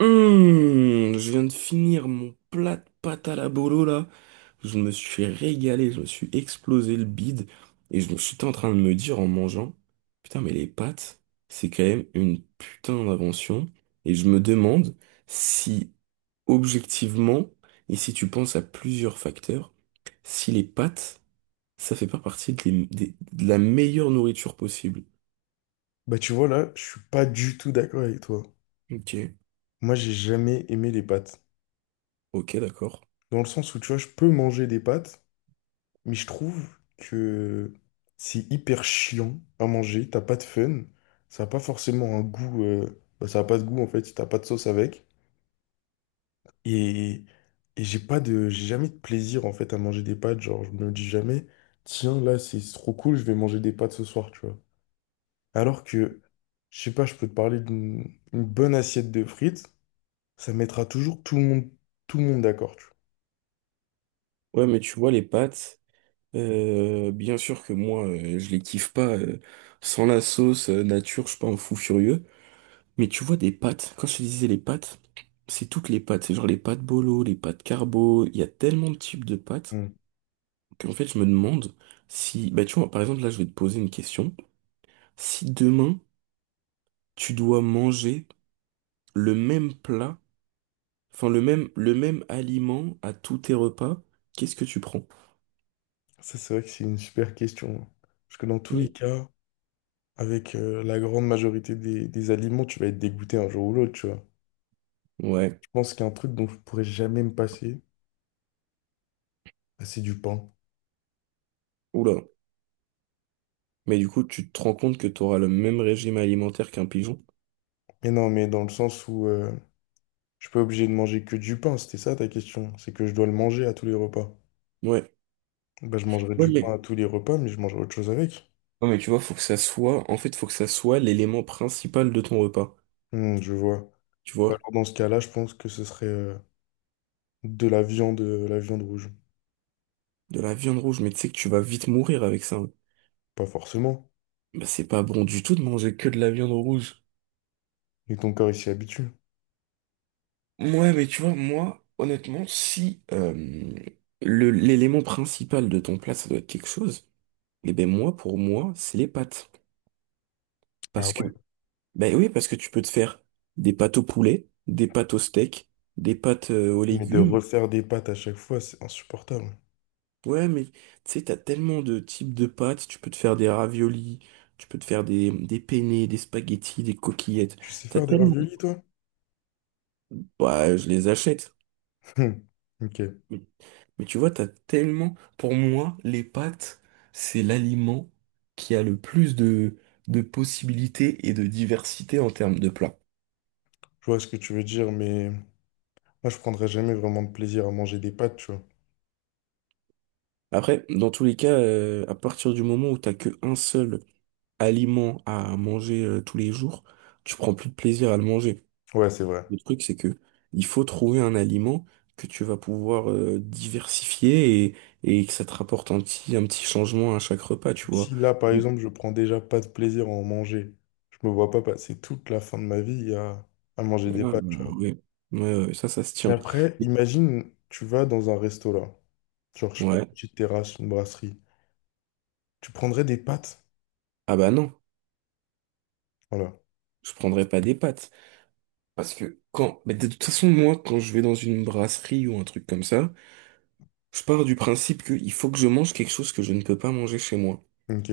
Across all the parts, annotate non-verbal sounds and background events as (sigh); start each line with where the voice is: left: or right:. right: Je viens de finir mon plat de pâte à la bolo là. Je me suis régalé, je me suis explosé le bide. Et je me suis en train de me dire en mangeant, putain mais les pâtes, c'est quand même une putain d'invention. Et je me demande si objectivement, et si tu penses à plusieurs facteurs, si les pâtes, ça fait pas partie de, de la meilleure nourriture possible.
left: Bah tu vois là, je suis pas du tout d'accord avec toi.
right: Ok.
left: Moi j'ai jamais aimé les pâtes.
right: Ok, d'accord.
left: Dans le sens où tu vois, je peux manger des pâtes, mais je trouve que c'est hyper chiant à manger, t'as pas de fun, ça a pas forcément un goût, bah, ça a pas de goût en fait si t'as pas de sauce avec. Et, et j'ai pas de, j'ai jamais de plaisir en fait à manger des pâtes, genre je me dis jamais, tiens là c'est trop cool, je vais manger des pâtes ce soir, tu vois. Alors que, je sais pas, je peux te parler d'une une bonne assiette de frites. Ça mettra toujours tout le monde d'accord. Tu
right: Ouais, mais tu vois, les pâtes. Bien sûr que moi, je les kiffe pas sans la sauce nature, je suis pas un fou furieux. Mais tu vois des pâtes. Quand je te disais les pâtes, c'est toutes les pâtes. C'est genre les pâtes bolo, les pâtes carbo. Il y a tellement de types de pâtes
left: vois. Mm.
right: qu'en fait, je me demande si, bah tu vois, par exemple là, je vais te poser une question. Si demain tu dois manger le même plat, enfin le même aliment à tous tes repas, qu'est-ce que tu prends?
left: Ça, c'est vrai que c'est une super question, hein. Parce que dans tous les
right: Oui.
left: cas, avec la grande majorité des aliments, tu vas être dégoûté un jour ou l'autre, tu vois.
right: Ouais.
left: Je pense qu'il y a un truc dont je pourrais jamais me passer, bah, c'est du pain.
right: Oula. Mais du coup, tu te rends compte que tu auras le même régime alimentaire qu'un pigeon?
left: Mais non, mais dans le sens où je suis pas obligé de manger que du pain, c'était ça ta question. C'est que je dois le manger à tous les repas.
right: Ouais.
left: Bah, je mangerai
right: Ouais,
left: du pain
right: mais
left: à tous les repas, mais je mangerai autre chose avec.
right: ouais, mais tu vois, faut que ça soit En fait, faut que ça soit l'élément principal de ton repas.
left: Hmm, je vois.
right: Tu
left: Bah,
right: vois?
left: alors, dans ce cas-là, je pense que ce serait de la viande rouge.
right: De la viande rouge, mais tu sais que tu vas vite mourir avec ça, hein.
left: Pas forcément.
right: Bah, c'est pas bon du tout de manger que de la viande rouge.
left: Et ton corps, il s'y habitue.
right: Ouais, mais tu vois, moi, honnêtement, si le, l'élément principal de ton plat, ça doit être quelque chose, eh ben moi, pour moi, c'est les pâtes.
left: Ah
right: Parce que
left: ouais.
right: ben oui, parce que tu peux te faire des pâtes au poulet, des pâtes au steak, des pâtes aux
left: Mais de
right: légumes.
left: refaire des pâtes à chaque fois, c'est insupportable.
right: Ouais, mais tu sais, t'as tellement de types de pâtes. Tu peux te faire des raviolis, tu peux te faire des penne, des spaghettis, des coquillettes.
left: Tu sais
right: T'as
left: faire des
right: tellement
left: raviolis, toi?
right: bah je les achète.
left: (laughs) Hum, ok, je
right: Mais, mais tu vois, t'as tellement Pour moi, les pâtes, c'est l'aliment qui a le plus de possibilités et de diversité en termes de plats.
left: vois ce que tu veux dire, mais moi, je prendrais jamais vraiment de plaisir à manger des pâtes, tu vois.
right: Après, dans tous les cas, à partir du moment où t'as que un seul aliment à manger tous les jours, tu prends plus de plaisir à le manger.
left: Ouais, c'est vrai.
right: Le truc, c'est que il faut trouver un aliment que tu vas pouvoir diversifier et que ça te rapporte un petit changement à chaque repas, tu vois.
left: Si là, par
right: Mais-
left: exemple, je prends déjà pas de plaisir à en manger, je me vois pas passer toute la fin de ma vie à manger
right: ah,
left: des pâtes, tu vois.
right: ouais. Ouais, ouais, ouais, ça se tient.
left: Mais après, imagine, tu vas dans un resto là, genre, je sais pas,
right: Ouais.
left: une petite terrasse, une brasserie. Tu prendrais des pâtes?
right: Ah bah non,
left: Voilà.
right: je prendrais pas des pâtes. Parce que quand. Mais de toute façon, moi, quand je vais dans une brasserie ou un truc comme ça, je pars du principe qu'il faut que je mange quelque chose que je ne peux pas manger chez moi.
left: Ok,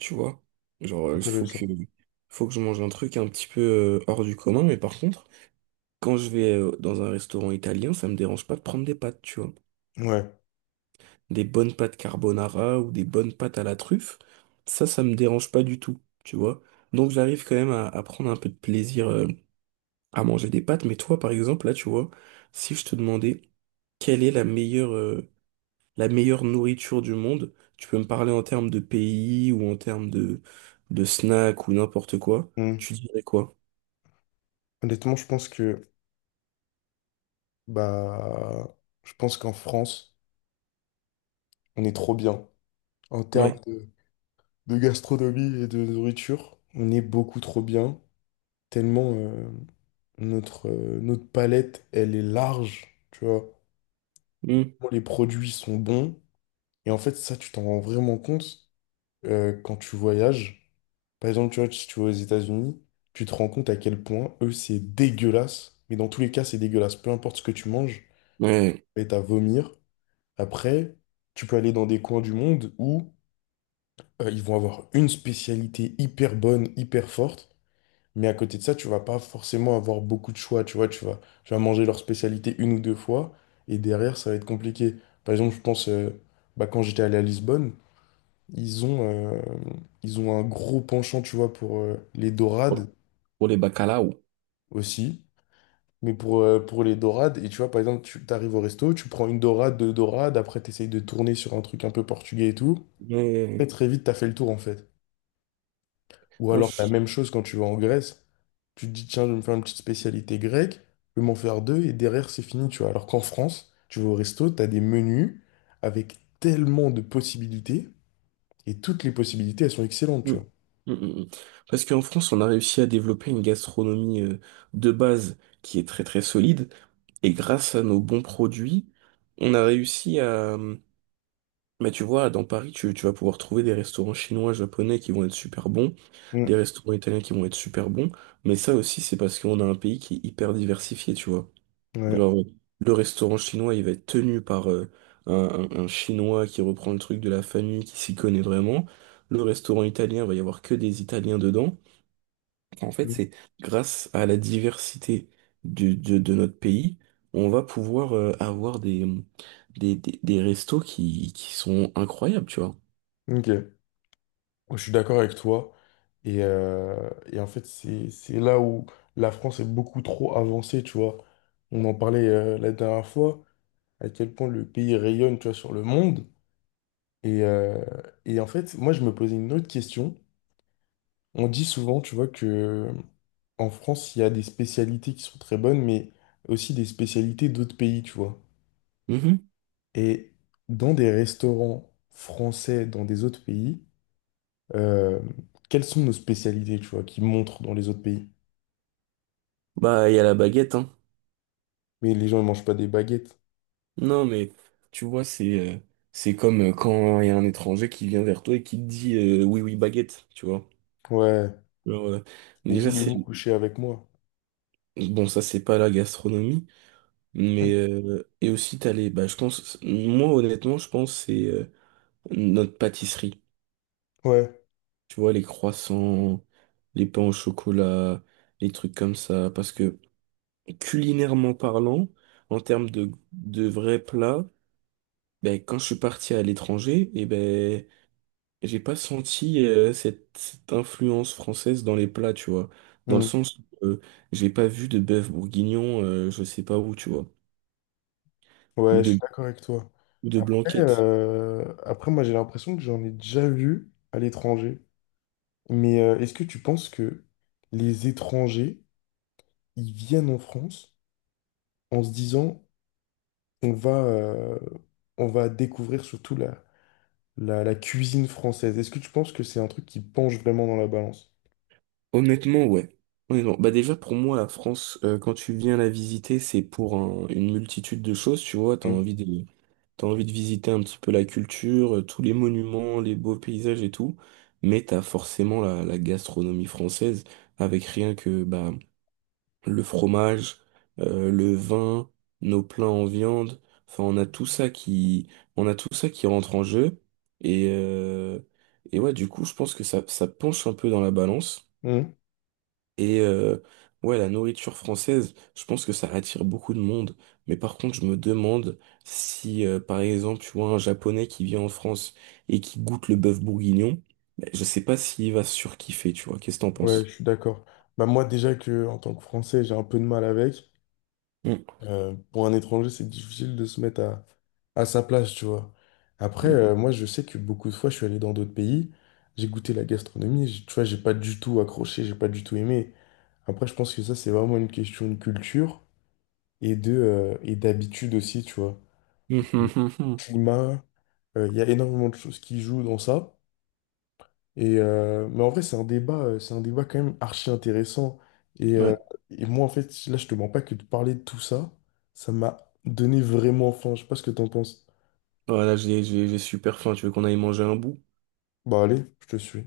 right: Tu vois? Genre, il
left: intéressant.
right: faut que je mange un truc un petit peu hors du commun, mais par contre, quand je vais dans un restaurant italien, ça me dérange pas de prendre des pâtes, tu vois.
left: Ouais.
right: Des bonnes pâtes carbonara ou des bonnes pâtes à la truffe, ça me dérange pas du tout, tu vois. Donc, j'arrive quand même à prendre un peu de plaisir à manger des pâtes, mais toi, par exemple, là, tu vois, si je te demandais quelle est la meilleure nourriture du monde. Tu peux me parler en termes de pays ou en termes de snacks ou n'importe quoi.
left: Mmh.
right: Tu dirais quoi?
left: Honnêtement, je pense que bah je pense qu'en France, on est trop bien. En termes
right: Ouais.
left: de gastronomie et de nourriture, on est beaucoup trop bien. Tellement notre, notre palette, elle est large, tu vois.
right: Hmm.
left: Bon, les produits sont bons. Et en fait, ça, tu t'en rends vraiment compte quand tu voyages. Par exemple, tu vois, si tu vas aux États-Unis, tu te rends compte à quel point, eux, c'est dégueulasse. Mais dans tous les cas, c'est dégueulasse. Peu importe ce que tu manges,
right: Ouais.
left: et t'as à vomir. Après, tu peux aller dans des coins du monde où ils vont avoir une spécialité hyper bonne, hyper forte, mais à côté de ça, tu vas pas forcément avoir beaucoup de choix, tu vois, tu vas manger leur spécialité une ou deux fois, et derrière, ça va être compliqué. Par exemple, je pense, bah, quand j'étais allé à Lisbonne, ils ont, euh, ils ont un gros penchant, tu vois, pour les dorades
right: Pour, pour les bacalao.
left: aussi. Mais pour les dorades, et tu vois, par exemple, tu arrives au resto, tu prends une dorade, deux dorades, après tu essayes de tourner sur un truc un peu portugais et tout.
right: Ouais.
left: Très très vite, t'as fait le tour en fait. Ou
right: Non,
left: alors la
right: je-
left: même chose quand tu vas en Grèce, tu te dis tiens, je vais me faire une petite spécialité grecque, je vais m'en faire deux et derrière c'est fini, tu vois. Alors qu'en France, tu vas au resto, t'as des menus avec tellement de possibilités et toutes les possibilités elles sont excellentes,
right: hmm.
left: tu vois.
right: Hmm, hmm, hmm. Parce qu'en France, on a réussi à développer une gastronomie de base qui est très très solide. Et grâce à nos bons produits, on a réussi à, mais tu vois, dans Paris, tu vas pouvoir trouver des restaurants chinois, japonais qui vont être super bons, des
left: Mm,
right: restaurants italiens qui vont être super bons, mais ça aussi, c'est parce qu'on a un pays qui est hyper diversifié, tu vois.
left: ouais.
right: Genre, le restaurant chinois, il va être tenu par un chinois qui reprend le truc de la famille, qui s'y connaît vraiment. Le restaurant italien, il va y avoir que des Italiens dedans. Enfin, en fait,
left: Mm,
right: c'est grâce à la diversité de notre pays, on va pouvoir avoir des, des restos qui sont incroyables, tu vois.
left: ok. Je suis d'accord avec toi. Et en fait, c'est là où la France est beaucoup trop avancée, tu vois. On en parlait la dernière fois, à quel point le pays rayonne, tu vois, sur le monde. Et, euh, et en fait, moi, je me posais une autre question. On dit souvent, tu vois, que en France, il y a des spécialités qui sont très bonnes, mais aussi des spécialités d'autres pays, tu vois.
right: Mhm.
left: Et dans des restaurants français, dans des autres pays, euh, quelles sont nos spécialités, tu vois, qui montrent dans les autres pays?
right: Bah, il y a la baguette, hein.
left: Mais les gens, ne mangent pas des baguettes.
right: Non, mais tu vois, c'est comme quand il y a un étranger qui vient vers toi et qui te dit oui, oui, baguette, tu vois.
left: Ouais.
right: Genre,
left: Ou
right: déjà, c'est.
left: voulez-vous coucher avec moi?
right: Bon, ça, c'est pas la gastronomie, mais
left: (laughs)
right: et aussi, t'as les. Bah, je pense. Moi, honnêtement, je pense que c'est notre pâtisserie.
left: Ouais.
right: Tu vois, les croissants, les pains au chocolat, les trucs comme ça. Parce que culinairement parlant, en termes de vrais plats, ben, quand je suis parti à l'étranger, et ben, j'ai pas senti cette influence française dans les plats, tu vois. Dans le
left: Hmm.
right: sens où j'ai pas vu de bœuf bourguignon, je sais pas où, tu vois. Ou
left: Ouais, je suis
right: de,
left: d'accord avec toi.
right: ou de
left: Après,
right: blanquette.
left: après moi, j'ai l'impression que j'en ai déjà vu à l'étranger. Mais est-ce que tu penses que les étrangers, ils viennent en France en se disant, on va, euh, on va découvrir surtout la, la, la cuisine française. Est-ce que tu penses que c'est un truc qui penche vraiment dans la balance?
right: Honnêtement, ouais. Honnêtement. Bah déjà, pour moi, la France, quand tu viens la visiter, c'est pour une multitude de choses, tu vois.
left: Mhm.
right: T'as envie de visiter un petit peu la culture, tous les monuments, les beaux paysages et tout. Mais t'as forcément la, la gastronomie française avec rien que, bah, le fromage, le vin, nos plats en viande. Enfin, on a tout ça qui, on a tout ça qui rentre en jeu. Et, euh, et ouais, du coup, je pense que ça penche un peu dans la balance.
left: Mhm.
right: Et ouais, la nourriture française, je pense que ça attire beaucoup de monde. Mais par contre, je me demande si, par exemple, tu vois un Japonais qui vient en France et qui goûte le bœuf bourguignon, ben, je sais pas s'il va surkiffer, tu vois. Qu'est-ce que t'en
left: Ouais, je
right: penses?
left: suis d'accord. Bah moi déjà que en tant que Français, j'ai un peu de mal avec.
right: Mm.
left: Pour un étranger, c'est difficile de se mettre à sa place, tu vois. Après, moi, je sais que beaucoup de fois, je suis allé dans d'autres pays, j'ai goûté la gastronomie, j'ai- tu vois, j'ai pas du tout accroché, j'ai pas du tout aimé. Après, je pense que ça, c'est vraiment une question de culture et de, et d'habitude aussi, tu vois. Le
right: Mm.
left: climat, il y a énormément de choses qui jouent dans ça. Et, mais en vrai, c'est un débat quand même archi intéressant. Et,
right: (laughs)
left: euh,
right: Ouais.
left: et moi, en fait, là, je te mens pas que de parler de tout ça, ça m'a donné vraiment faim. Je sais pas ce que t'en penses.
right: Voilà, j'ai super faim. Tu veux qu'on aille manger un bout?
left: Bah allez, je te suis.